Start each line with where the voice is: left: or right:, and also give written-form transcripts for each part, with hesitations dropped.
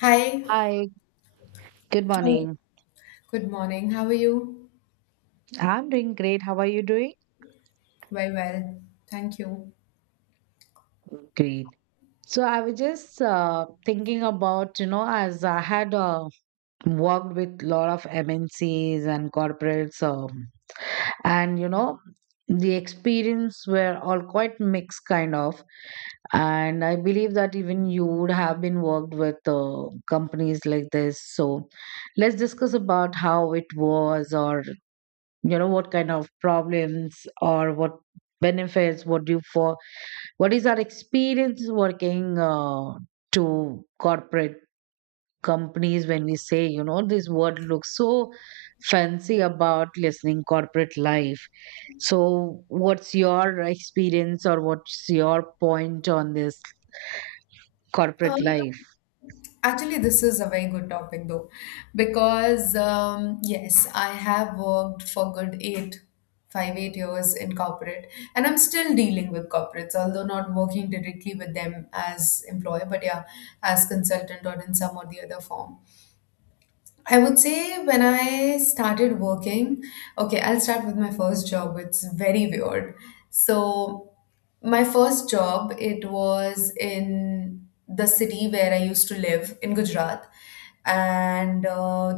left: Hi.
right: Hi, good
left: Hi.
right: morning.
left: Good morning. How are you?
right: I'm doing great. How are you doing?
left: Very well. Thank you.
right: Great. So I was just thinking about, you know, as I had worked with a lot of MNCs and corporates, and you know, the experience were all quite mixed, kind of. And I believe that even you would have been worked with companies like this. So let's discuss about how it was, or you know what kind of problems or what benefits what do you for, what is our experience working to corporate companies. When we say you know this word looks so fancy about listening corporate life, so what's your experience or what's your point on this
left: Uh,
right: corporate life?
left: Actually, this is a very good topic though, because yes, I have worked for good eight, five, 8 years in corporate, and I'm still dealing with corporates, although not working directly with them as employer, but yeah, as consultant or in some or the other form. I would say when I started working, okay, I'll start with my first job. It's very weird. So, my first job, it was in the city where I used to live in Gujarat. And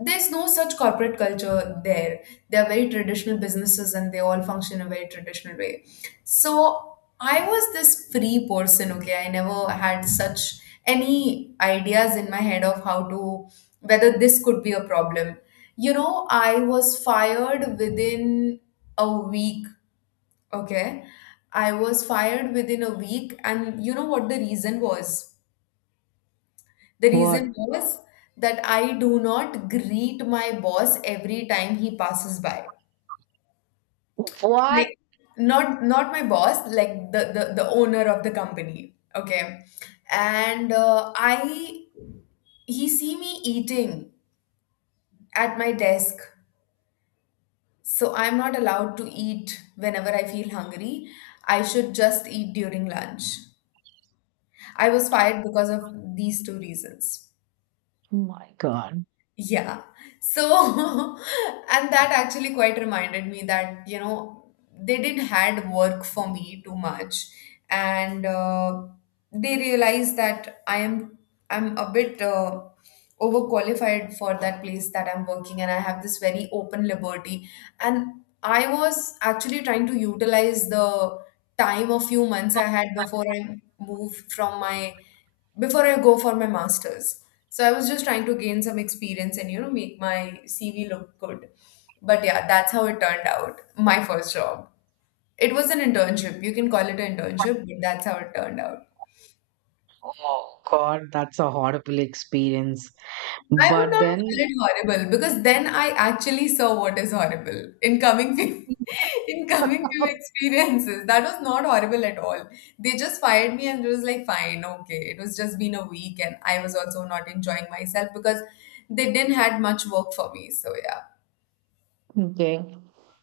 left: There's no such corporate culture there. They are very traditional businesses and they all function in a very traditional way. So, I was this free person, okay? I never had such any ideas in my head of how to whether this could be a problem. You know, I was fired within a week, okay? I was fired within a week, and you know what the reason was? The reason
right: what
left: was that I do not greet my boss every time he passes by.
right: what
left: Like, not my boss, like the owner of the company, okay? And I He see me eating at my desk. So I'm not allowed to eat whenever I feel hungry. I should just eat during lunch. I was fired because of these two reasons.
right: Oh my god.
left: Yeah. So, and that actually quite reminded me that, you know, they did had work for me too much. And They realized that I'm a bit overqualified for that place that I'm working and I have this very open liberty. And I was actually trying to utilize the time a few months I had before I move from my before I go for my master's. So I was just trying to gain some experience and, you know, make my CV look good. But yeah, that's how it turned out. My first job. It was an internship. You can call it an internship, but that's how it turned out.
right: Oh god, that's a horrible experience.
left: I would
right: But
left: not
right: then
left: call it horrible because then I actually saw what is horrible in coming few in coming few experiences. That was not horrible at all. They just fired me and it was like fine, okay. It was just been a week and I was also not enjoying myself because they didn't had much work for me. So yeah.
right: okay.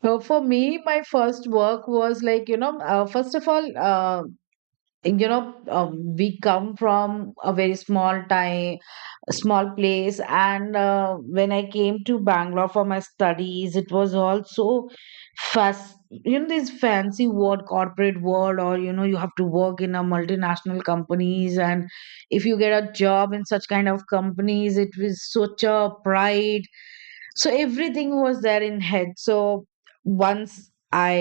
right: So for me, my first work was like, you know, first of all, you know, we come from a very small town, a small place, and when I came to Bangalore for my studies, it was also fast, you know, this fancy word corporate world, or you know you have to work in a multinational companies, and if you get a job in such kind of companies, it was such a pride. So everything was there in head. So once I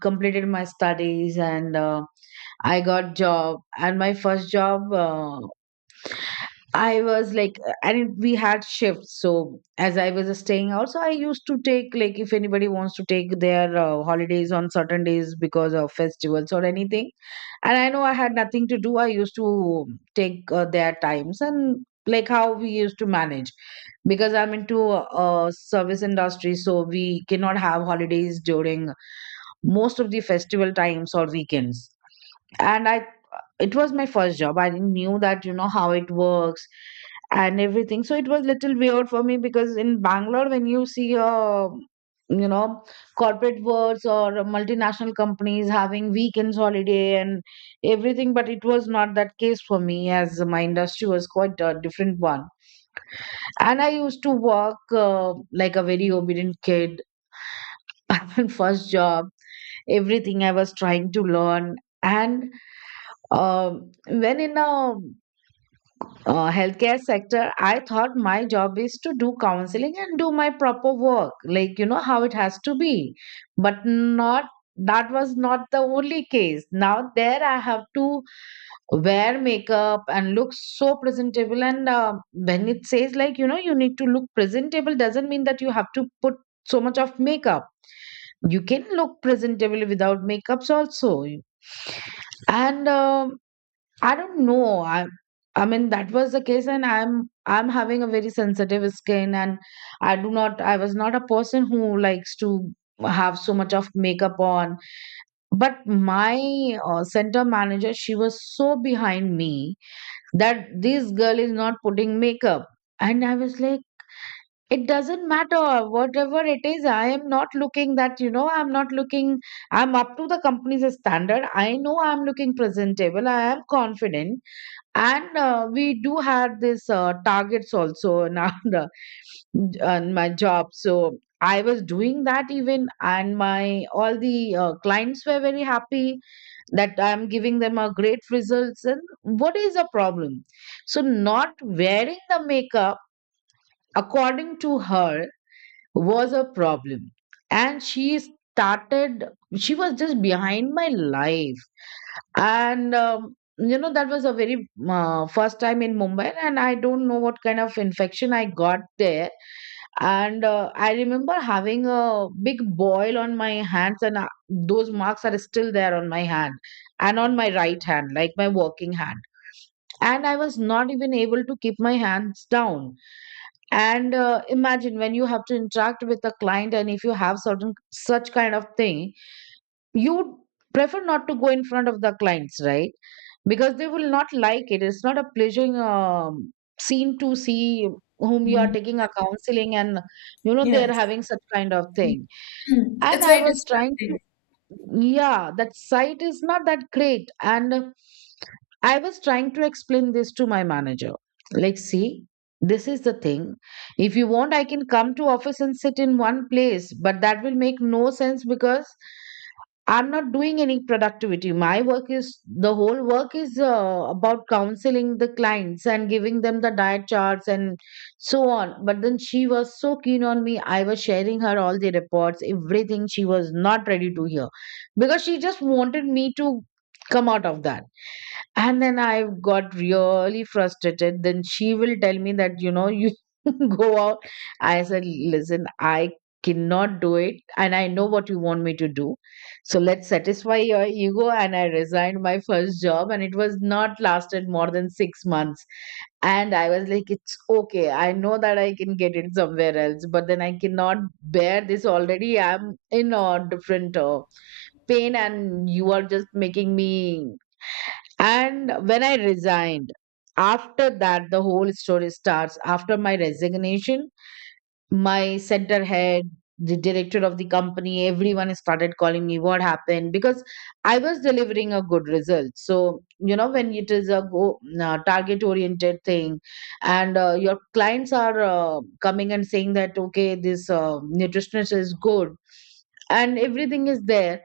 right: completed my studies and I got job, and my first job, I was like, and we had shifts. So as I was staying out, so I used to take like if anybody wants to take their holidays on certain days because of festivals or anything. And I know I had nothing to do. I used to take their times and like how we used to manage, because I'm into service industry, so we cannot have holidays during most of the festival times or weekends. And I, it was my first job, I knew that, you know, how it works and everything. So it was little weird for me, because in Bangalore when you see a, you know, corporate worlds or multinational companies having weekends holiday and everything, but it was not that case for me, as my industry was quite a different one. And I used to work like a very obedient kid. My first job, everything I was trying to learn, and um when in a healthcare sector, I thought my job is to do counseling and do my proper work, like, you know, how it has to be. But not, that was not the only case. Now, there I have to wear makeup and look so presentable. And when it says, like, you know, you need to look presentable, doesn't mean that you have to put so much of makeup. You can look presentable without makeups also. And I don't know. I mean that was the case, and I'm having a very sensitive skin, and I do not, I was not a person who likes to have so much of makeup on, but my center manager, she was so behind me that this girl is not putting makeup. And I was like, it doesn't matter, whatever it is, I am not looking that, you know, I'm not looking, I'm up to the company's standard, I know I'm looking presentable, I am confident. And we do have this targets also in our on my job. So I was doing that even, and my all the clients were very happy that I'm giving them a great results, and what is the problem? So not wearing the makeup, according to her, was a problem. And She was just behind my life. And you know, that was a very first time in Mumbai, and I don't know what kind of infection I got there. And I remember having a big boil on my hands, and those marks are still there on my hand, and on my right hand, like my working hand, and I was not even able to keep my hands down. And imagine when you have to interact with a client, and if you have certain such kind of thing, you would prefer not to go in front of the clients, right? Because they will not like it. It's not a pleasing scene to see whom you are
left: Mm.
right: taking a counseling, and you know they
left: Yeah.
right: are having such kind of thing.
left: Mm,
right: And
left: it's
right: I
left: very
right: was trying,
left: distracting.
right: yeah that site is not that great, and I was trying to explain this to my manager, like see, this is the thing, if you want I can come to office and sit in one place, but that will make no sense because I'm not doing any productivity. My work is, the whole work is about counseling the clients and giving them the diet charts and so on. But then she was so keen on me, I was sharing her all the reports, everything, she was not ready to hear because she just wanted me to come out of that. And then I got really frustrated. Then she will tell me that, you know, you go out. I said, listen, I cannot do it, and I know what you want me to do. So let's satisfy your ego. And I resigned my first job, and it was not lasted more than 6 months. And I was like, it's okay, I know that I can get it somewhere else, but then I cannot bear this, already I'm in a different pain, and you are just making me. And when I resigned, after that, the whole story starts. After my resignation, my center head, the director of the company, everyone started calling me what happened, because I was delivering a good result. So, you know, when it is a go, target oriented thing, and your clients are coming and saying that, okay, this nutritionist is good and everything is there,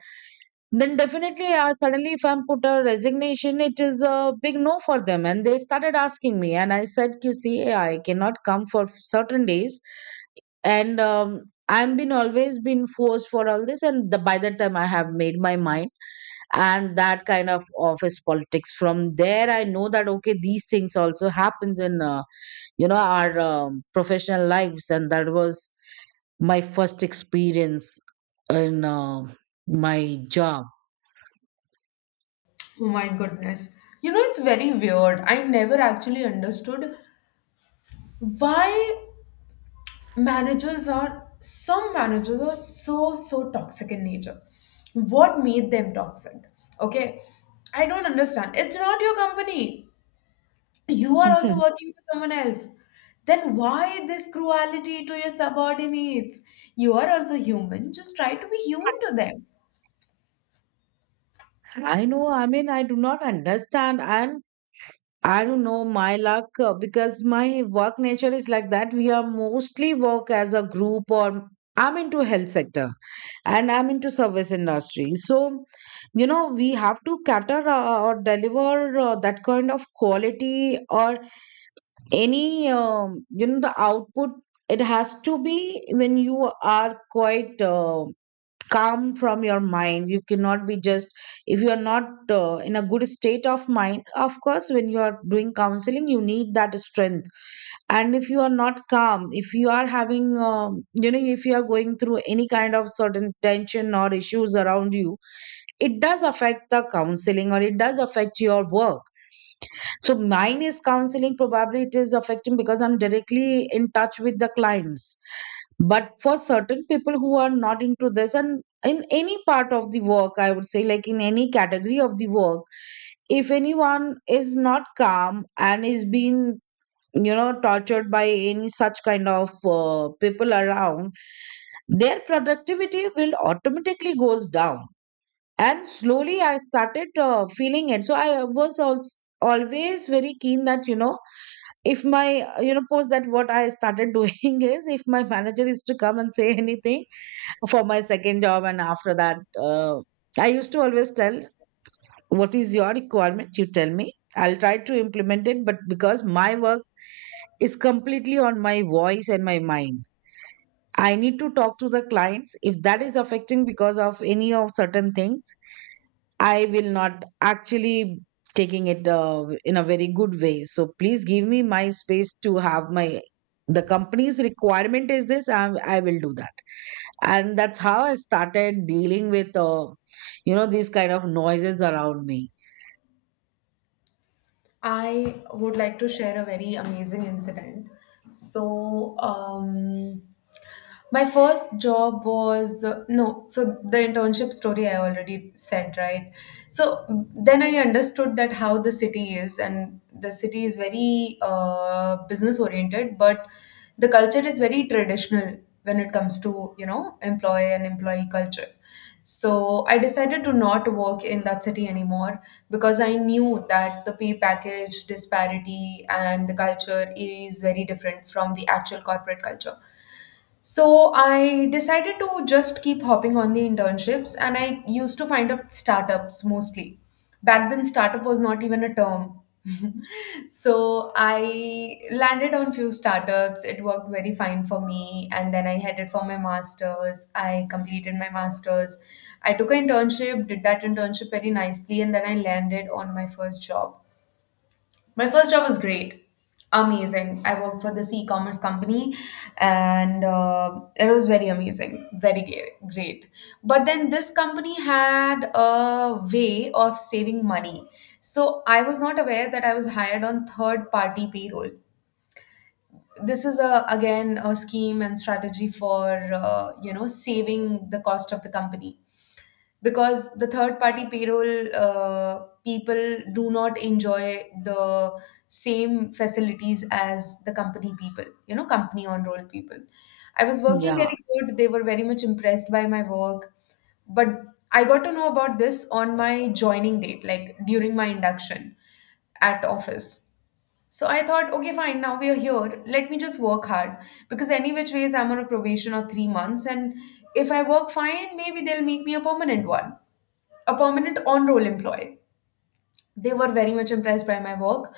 right: then definitely suddenly if I'm put a resignation, it is a big no for them, and they started asking me, and I said, you see, I cannot come for certain days. And I'm been always been forced for all this, and the, by the time I have made my mind, and that kind of office politics from there, I know that okay, these things also happens in you know, our professional lives, and that was my first experience in my job.
left: Oh my goodness. You know, it's very weird. I never actually understood why some managers are so, so toxic in nature. What made them toxic? Okay. I don't understand. It's not your company. You are also working for someone else. Then why this cruelty to your subordinates? You are also human. Just try to be human to them.
right: I know, I mean, I do not understand, and I don't know my luck, because my work nature is like that. We are mostly work as a group, or I'm into health sector, and I'm into service industry. So, you know, we have to cater or deliver that kind of quality or any, you know, the output. It has to be when you are quite. Calm from your mind, you cannot be just, if you are not in a good state of mind, of course when you are doing counseling you need that strength. And if you are not calm, if you are having you know, if you are going through any kind of certain tension or issues around you, it does affect the counseling, or it does affect your work. So mine is counseling, probably it is affecting because I'm directly in touch with the clients. But for certain people who are not into this, and in any part of the work, I would say, like in any category of the work, if anyone is not calm and is being, you know, tortured by any such kind of people around, their productivity will automatically goes down. And slowly I started feeling it. So I was also always very keen that, you know, if my you know, post that what I started doing is, if my manager is to come and say anything for my second job, and after that uh, I used to always tell, what is your requirement, you tell me, I'll try to implement it. But because my work is completely on my voice and my mind, I need to talk to the clients. If that is affecting because of any of certain things, I will not actually taking it in a very good way. So please give me my space to have my, the company's requirement is this, I will do that. And that's how I started dealing with you know, these kind of noises around me.
left: I would like to share a very amazing incident. So, my first job was no, so the internship story I already said, right? So then I understood that how the city is, and the city is very business oriented, but the culture is very traditional when it comes to, you know, employee and employee culture. So I decided to not work in that city anymore because I knew that the pay package disparity and the culture is very different from the actual corporate culture. So I decided to just keep hopping on the internships, and I used to find up startups mostly. Back then, startup was not even a term. So I landed on few startups. It worked very fine for me, and then I headed for my masters. I completed my masters. I took an internship, did that internship very nicely, and then I landed on my first job. My first job was great, amazing. I worked for this e-commerce company, and it was very amazing, great. But then this company had a way of saving money, so I was not aware that I was hired on third-party payroll. This is a again a scheme and strategy for you know, saving the cost of the company, because the third party payroll people do not enjoy the same facilities as the company people, you know, company on roll people. I was working
right: Yeah.
left: very good. They were very much impressed by my work, but I got to know about this on my joining date, like during my induction at office. So I thought, okay, fine, now we are here, let me just work hard, because any which ways I'm on a probation of 3 months, and if I work fine, maybe they'll make me a permanent one, a permanent on roll employee. They were very much impressed by my work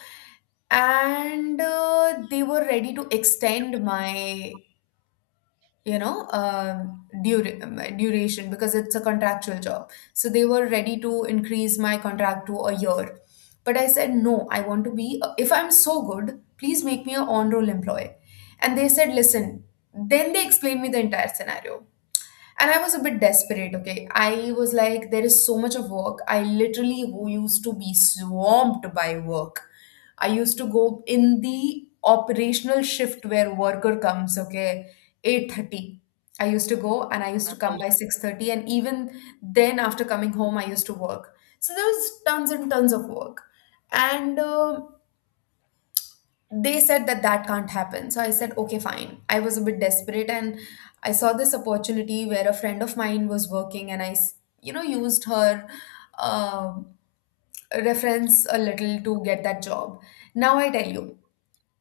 left: and they were ready to extend my, you know, my duration, because it's a contractual job, so they were ready to increase my contract to a year. But I said no, I want to be, if I'm so good, please make me a on roll employee. And they said listen, then they explained me the entire scenario, and I was a bit desperate, okay? I was like, there is so much of work, I literally who used to be swamped by work. I used to go in the operational shift where worker comes, okay, 8:30. I used to go and I used to come by 6:30, and even then after coming home I used to work. So there was tons and tons of work. And They said that that can't happen. So I said, okay, fine. I was a bit desperate, and I saw this opportunity where a friend of mine was working, and you know, used her um reference a little to get that job. Now I tell you,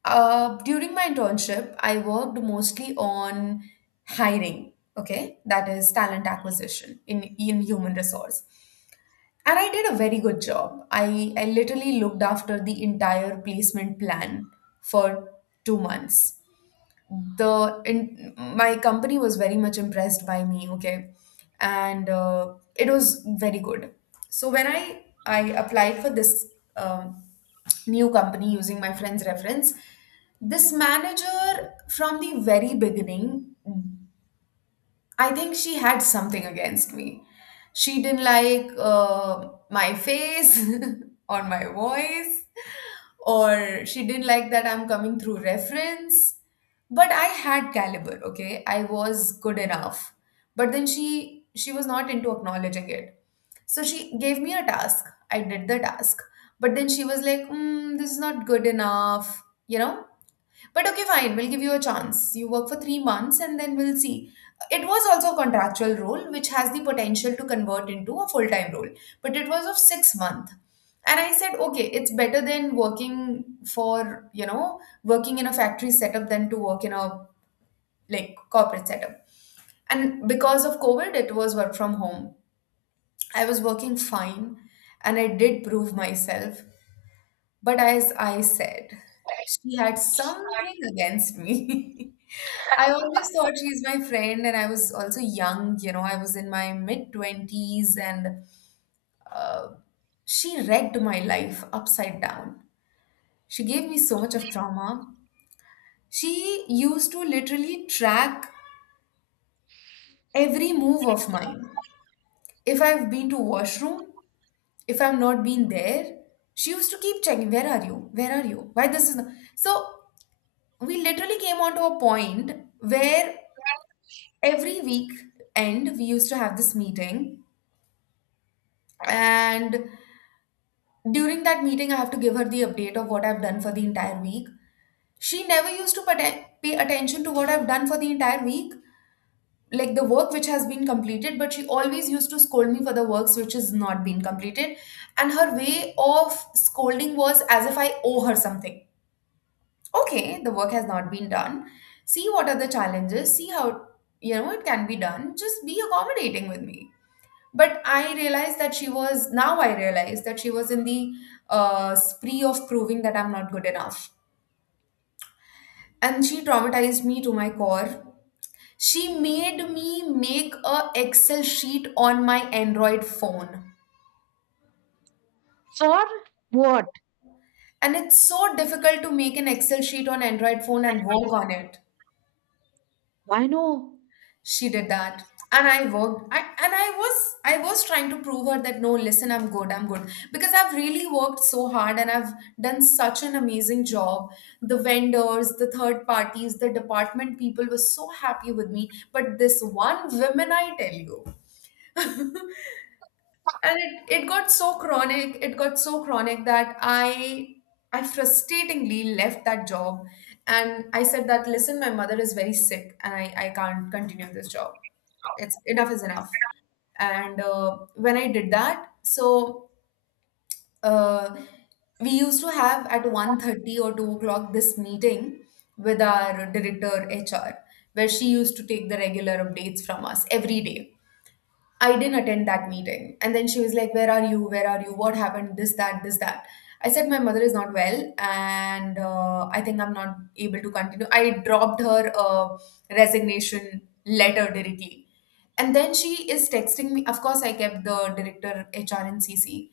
left: during my internship, I worked mostly on hiring. Okay, that is talent acquisition in human resource. And I did a very good job. I literally looked after the entire placement plan for 2 months. My company was very much impressed by me, okay, and it was very good. So when I applied for this um, new company using my friend's reference, this manager from the very beginning, I think she had something against me. She didn't like my face, or my voice, or she didn't like that I'm coming through reference. But I had caliber, okay? I was good enough. But then she was not into acknowledging it. So she gave me a task. I did the task. But then she was like, mm, this is not good enough, you know? But okay, fine, we'll give you a chance. You work for 3 months and then we'll see. It was also a contractual role, which has the potential to convert into a full time role, but it was of 6 months. And I said, okay, it's better than working for, you know, working in a factory setup than to work in a like corporate setup. And because of COVID, it was work from home. I was working fine and I did prove myself. But as I said, she had something against me. I always thought she's my friend, and I was also young, you know, I was in my mid 20s, and uh, she wrecked my life upside down. She gave me so much of trauma. She used to literally track every move of mine. If I've been to washroom, if I've not been there, she used to keep checking, where are you? Where are you? Why this is not... So we literally came on to a point where every week end we used to have this meeting, and during that meeting I have to give her the update of what I've done for the entire week. She never used to pay attention to what I've done for the entire week, like the work which has been completed, but she always used to scold me for the works which has not been completed. And her way of scolding was as if I owe her something. Okay, the work has not been done, see what are the challenges, see how, you know, it can be done, just be accommodating with me. But I realized that she was now I realized that she was in the spree of proving that I'm not good enough, and she traumatized me to my core. She made me make a Excel sheet on my Android phone.
right: For what?
left: And it's so difficult to make an Excel sheet on Android phone and work on it.
right: I know.
left: She did that. And I was trying to prove her that, no, listen, I'm good, I'm good, because I've really worked so hard and I've done such an amazing job. The vendors, the third parties, the department people were so happy with me, but this one woman, I tell you. And it got so chronic, it got so chronic that I frustratingly left that job. And I said that, listen, my mother is very sick and I can't continue this job, it's enough is enough. And when I did that, so uh, we used to have at 1:30 or 2 o'clock this meeting with our director HR, where she used to take the regular updates from us every day. I didn't attend that meeting. And then she was like, where are you? Where are you? What happened? This, that, this, that. I said, my mother is not well, and I think I'm not able to continue. I dropped her resignation letter directly. And then she is texting me. Of course, I kept the director HR and CC.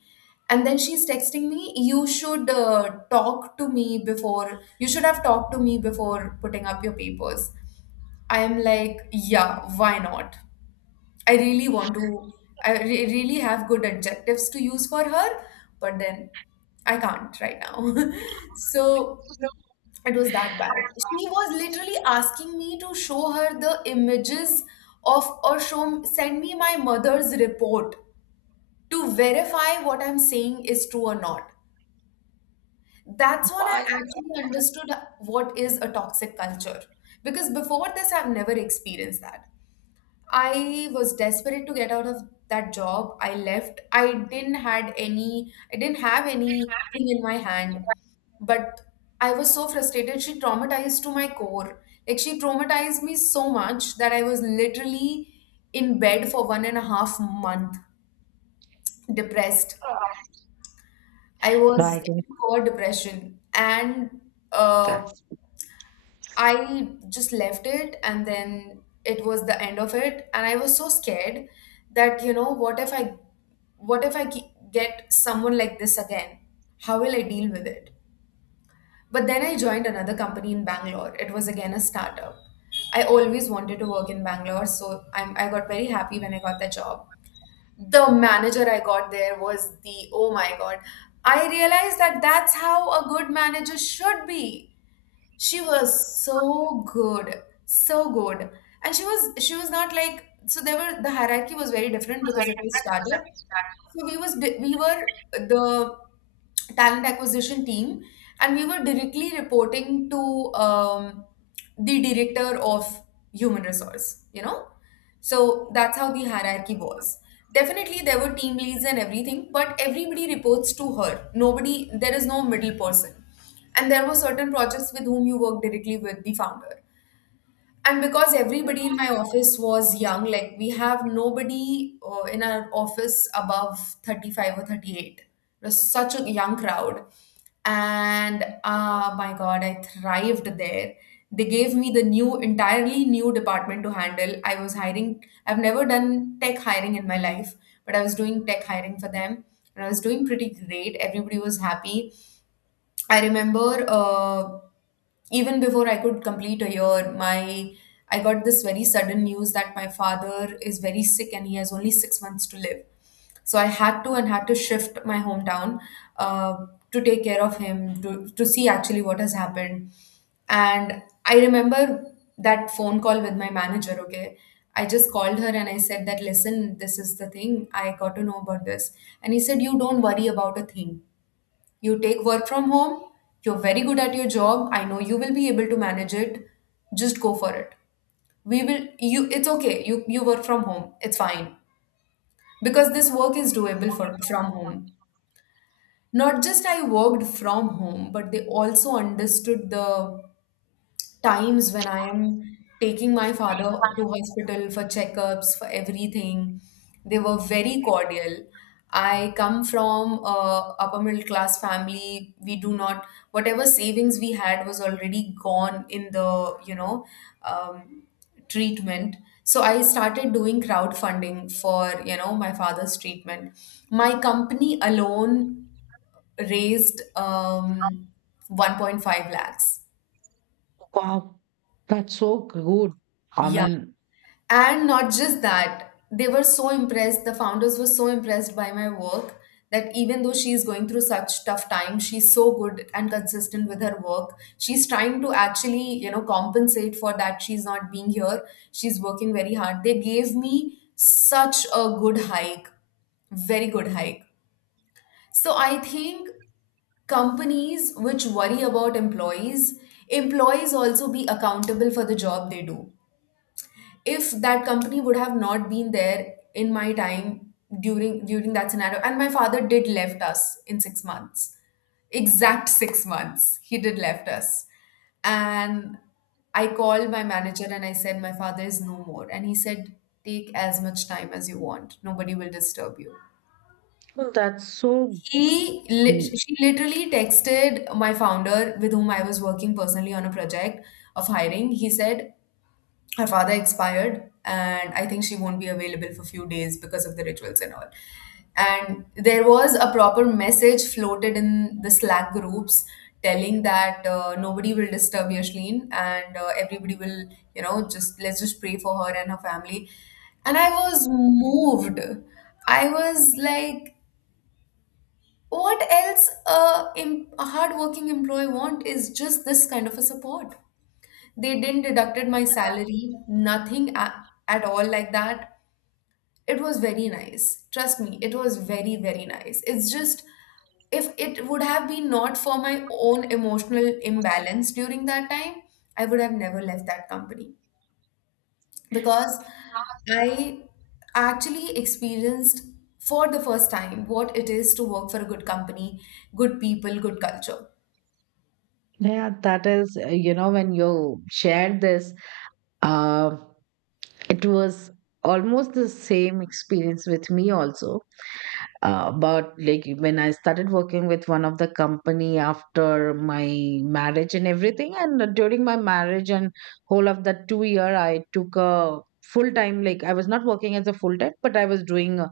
left: And then she's texting me, you should talk to me before, you should have talked to me before putting up your papers. I am like, yeah, why not? I really want to, I really have good adjectives to use for her, but then I can't right now. So it was that bad. She was literally asking me to show her the images of, or show, send me my mother's report to verify what I'm saying is true or not. That's when I
right: Why?
left: actually understood what is a toxic culture. Because before this, I've never experienced that. I was desperate to get out of that job. I left. I didn't have anything in my hand. But I was so frustrated. She traumatized to my core. Like, she traumatized me so much that I was literally in bed for 1.5 month, depressed. I
right: No, I
left: was
right: can,
left: in core depression. And uh,
right: that's,
left: I just left it, and then it was the end of it. And I was so scared that, you know, what if I get someone like this again, how will I deal with it? But then I joined another company in Bangalore. It was again a startup. I always wanted to work in Bangalore, so I got very happy when I got that job. The manager I got there was the, oh my god, I realized that that's how a good manager should be. She was so good, so good. And she was not like, so there were, the hierarchy was very different because it was startup. So we were the talent acquisition team, and we were directly reporting to um, the director of human resource. You know, so that's how the hierarchy was. Definitely, there were team leads and everything, but everybody reports to her. Nobody, there is no middle person, and there were certain projects with whom you work directly with the founder. And because everybody in my office was young, like we have nobody in our office above 35 or 38. It was such a young crowd. And, ah, my God, I thrived there. They gave me the new, entirely new department to handle. I was hiring, I've never done tech hiring in my life, but I was doing tech hiring for them. And I was doing pretty great. Everybody was happy. I remember even before I could complete a year, my I got this very sudden news that my father is very sick and he has only six months to live. So I had to and had to shift my hometown uh, to take care of him, to see actually what has happened. And I remember that phone call with my manager. Okay, I just called her and I said that, listen, this is the thing, I got to know about this. And he said, you don't worry about a thing, you take work from home, you're very good at your job. I know you will be able to manage it. Just go for it. We will you it's okay. You work from home. It's fine. Because this work is doable for from home. Not just I worked from home, but they also understood the times when I am taking my father to hospital for checkups, for everything. They were very cordial. I come from a upper middle class family. We do not, whatever savings we had was already gone in the, you know, um, treatment. So I started doing crowdfunding for, you know, my father's treatment. My company alone raised 1.5 lakhs.
right: wow, that's so good, I
left: Yeah.
right: mean,
left: And not just that, they were so impressed, the founders were so impressed by my work that even though she is going through such tough time, she's so good and consistent with her work. She's trying to actually, you know, compensate for that she's not being here. She's working very hard. They gave me such a good hike, very good hike. So I think companies which worry about employees, employees also be accountable for the job they do. If that company would have not been there in my time, during that scenario, and my father did left us in 6 months, exact 6 months he did left us. And I called my manager and I said, my father is no more. And he said, take as much time as you want, nobody will disturb you.
right: that's so.
left: She literally texted my founder with whom I was working personally on a project of hiring. He said, her father expired and I think she won't be available for few days because of the rituals and all. And there was a proper message floated in the Slack groups telling that, nobody will disturb Yashlin, and everybody will, you know, just, let's just pray for her and her family. And I was moved. I was like, what else a hardworking employee want is just this kind of a support. They didn't deducted my salary, nothing at all like that. It was very nice. Trust me, it was very, very nice. It's just, if it would have been not for my own emotional imbalance during that time, I would have never left that company, because I actually experienced for the first time what it is to work for a good company, good people, good culture.
right: Yeah, that is, you know, when you shared this, uh, it was almost the same experience with me also. But like when I started working with one of the company after my marriage and everything, and during my marriage and whole of that 2 year, I took a full time. Like I was not working as a full time, but I was doing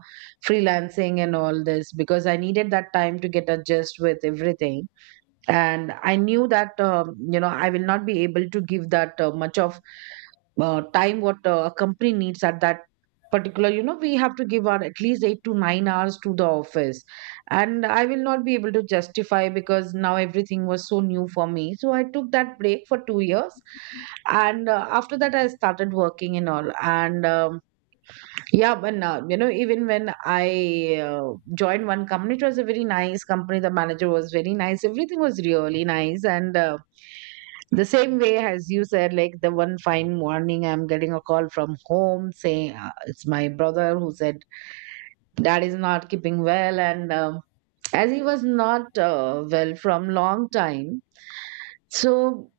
right: freelancing and all this because I needed that time to get adjust with everything. And I knew that you know I will not be able to give that much of time what a company needs at that particular, you know, we have to give our at least 8 to 9 hours to the office. And I will not be able to justify because now everything was so new for me, so I took that break for 2 years. And after that I started working and all. And yeah, but now, you know, even when I joined one company, it was a very nice company. The manager was very nice. Everything was really nice. And the same way as you said, like the one fine morning, I'm getting a call from home saying it's my brother who said dad is not keeping well. And um, as he was not well from long time, so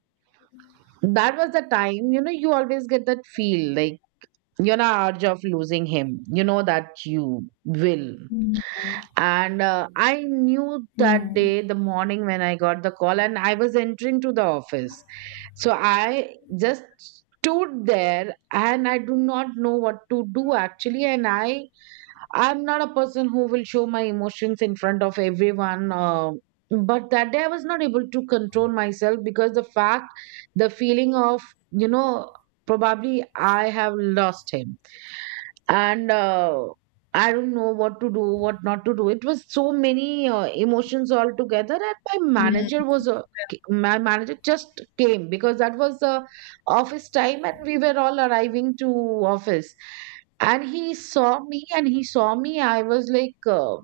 right: that was the time, you know, you always get that feel like you're not urge of losing him, you know that you will. And I knew that
left: Hmm.
right: day the morning when I got the call and I was entering to the office. So I just stood there and I do not know what to do actually. And i'm not a person who will show my emotions in front of everyone, but that day I was not able to control myself because the fact, the feeling of, you know, probably I have lost him. And I don't know what to do, what not to do. It was so many emotions all together. And my manager was my manager just came because that was the office time and we were all arriving to office. And he saw me I was like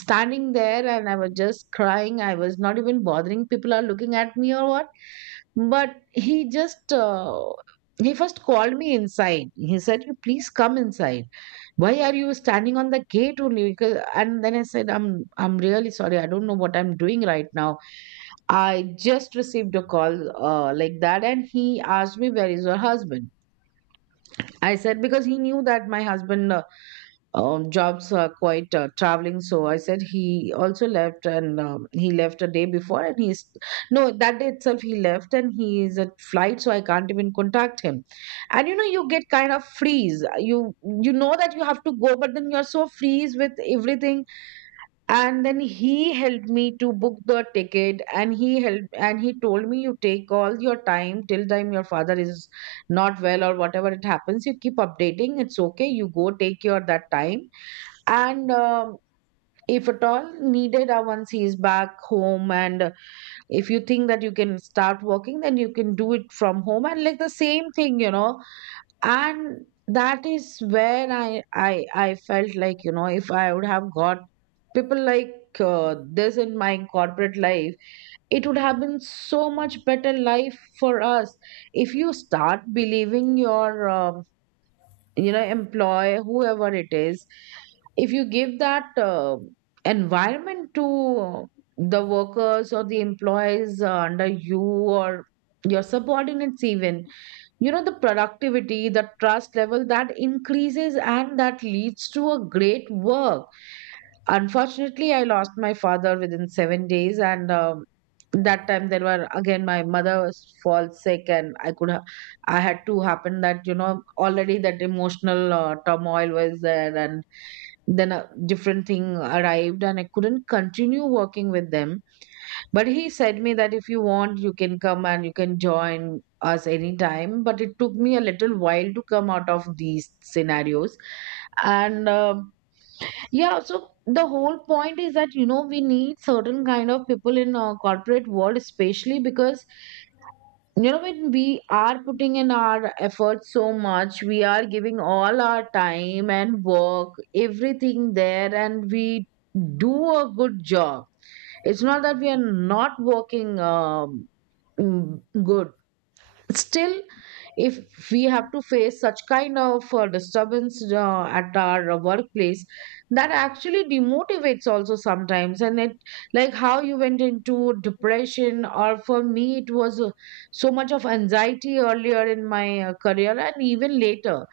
right: standing there and I was just crying. I was not even bothering people are looking at me or what. But he just, he first called me inside. He said, "You please come inside. Why are you standing on the gate only?" Because, and then I said, I'm really sorry. I don't know what I'm doing right now. I just received a call like that, and he asked me where is your husband. I said, because he knew that my husband, jobs are quite traveling. So I said he also left and, he left a day before and he's no, that day itself he left and he is at flight. So I can't even contact him. And you know you get kind of freeze. You know that you have to go, but then you're so freeze with everything. And then he helped me to book the ticket and he helped and he told me, you take all your time till time your father is not well or whatever it happens. You keep updating. It's okay. You go take your that time. And if at all needed, once he is back home and if you think that you can start working then you can do it from home and like the same thing, you know. And that is where i felt like, you know, if I would have got people like, this in my corporate life, it would have been so much better life for us. If you start believing your you know, employ whoever it is, if you give that environment to the workers or the employees under you or your subordinates even, you know, the productivity, the trust level that increases and that leads to a great work. Unfortunately, I lost my father within 7 days, and that time there were again my mother was fall sick, and I had to happen that, you know, already that emotional turmoil was there, and then a different thing arrived, and I couldn't continue working with them. But he said me that if you want, you can come and you can join us anytime. But it took me a little while to come out of these scenarios, and. Yeah, so the whole point is that, you know, we need certain kind of people in corporate world, especially because, you know, when we are putting in our efforts so much, we are giving all our time and work, everything there, and we do a good job. It's not that we are not working good. Still, if we have to face such kind of disturbance at our workplace, that actually demotivates also sometimes. And it, like how you went into depression, or for me, it was so much of anxiety earlier in my career and even later.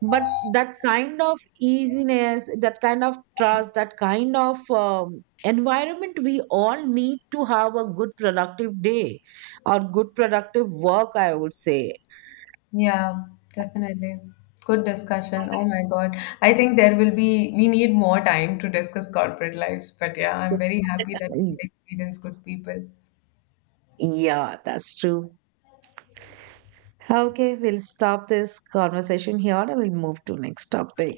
right: But that kind of easiness, that kind of trust, that kind of environment, we all need to have a good productive day, or good productive work I would say.
left: Yeah, definitely. Good discussion. Oh my God. I think there will be, we need more time to discuss corporate lives, but yeah, I'm very happy that we could
right: Y-
left: experience good people.
right: yeah, that's true. Okay, we'll stop this conversation here and we'll move to next topic.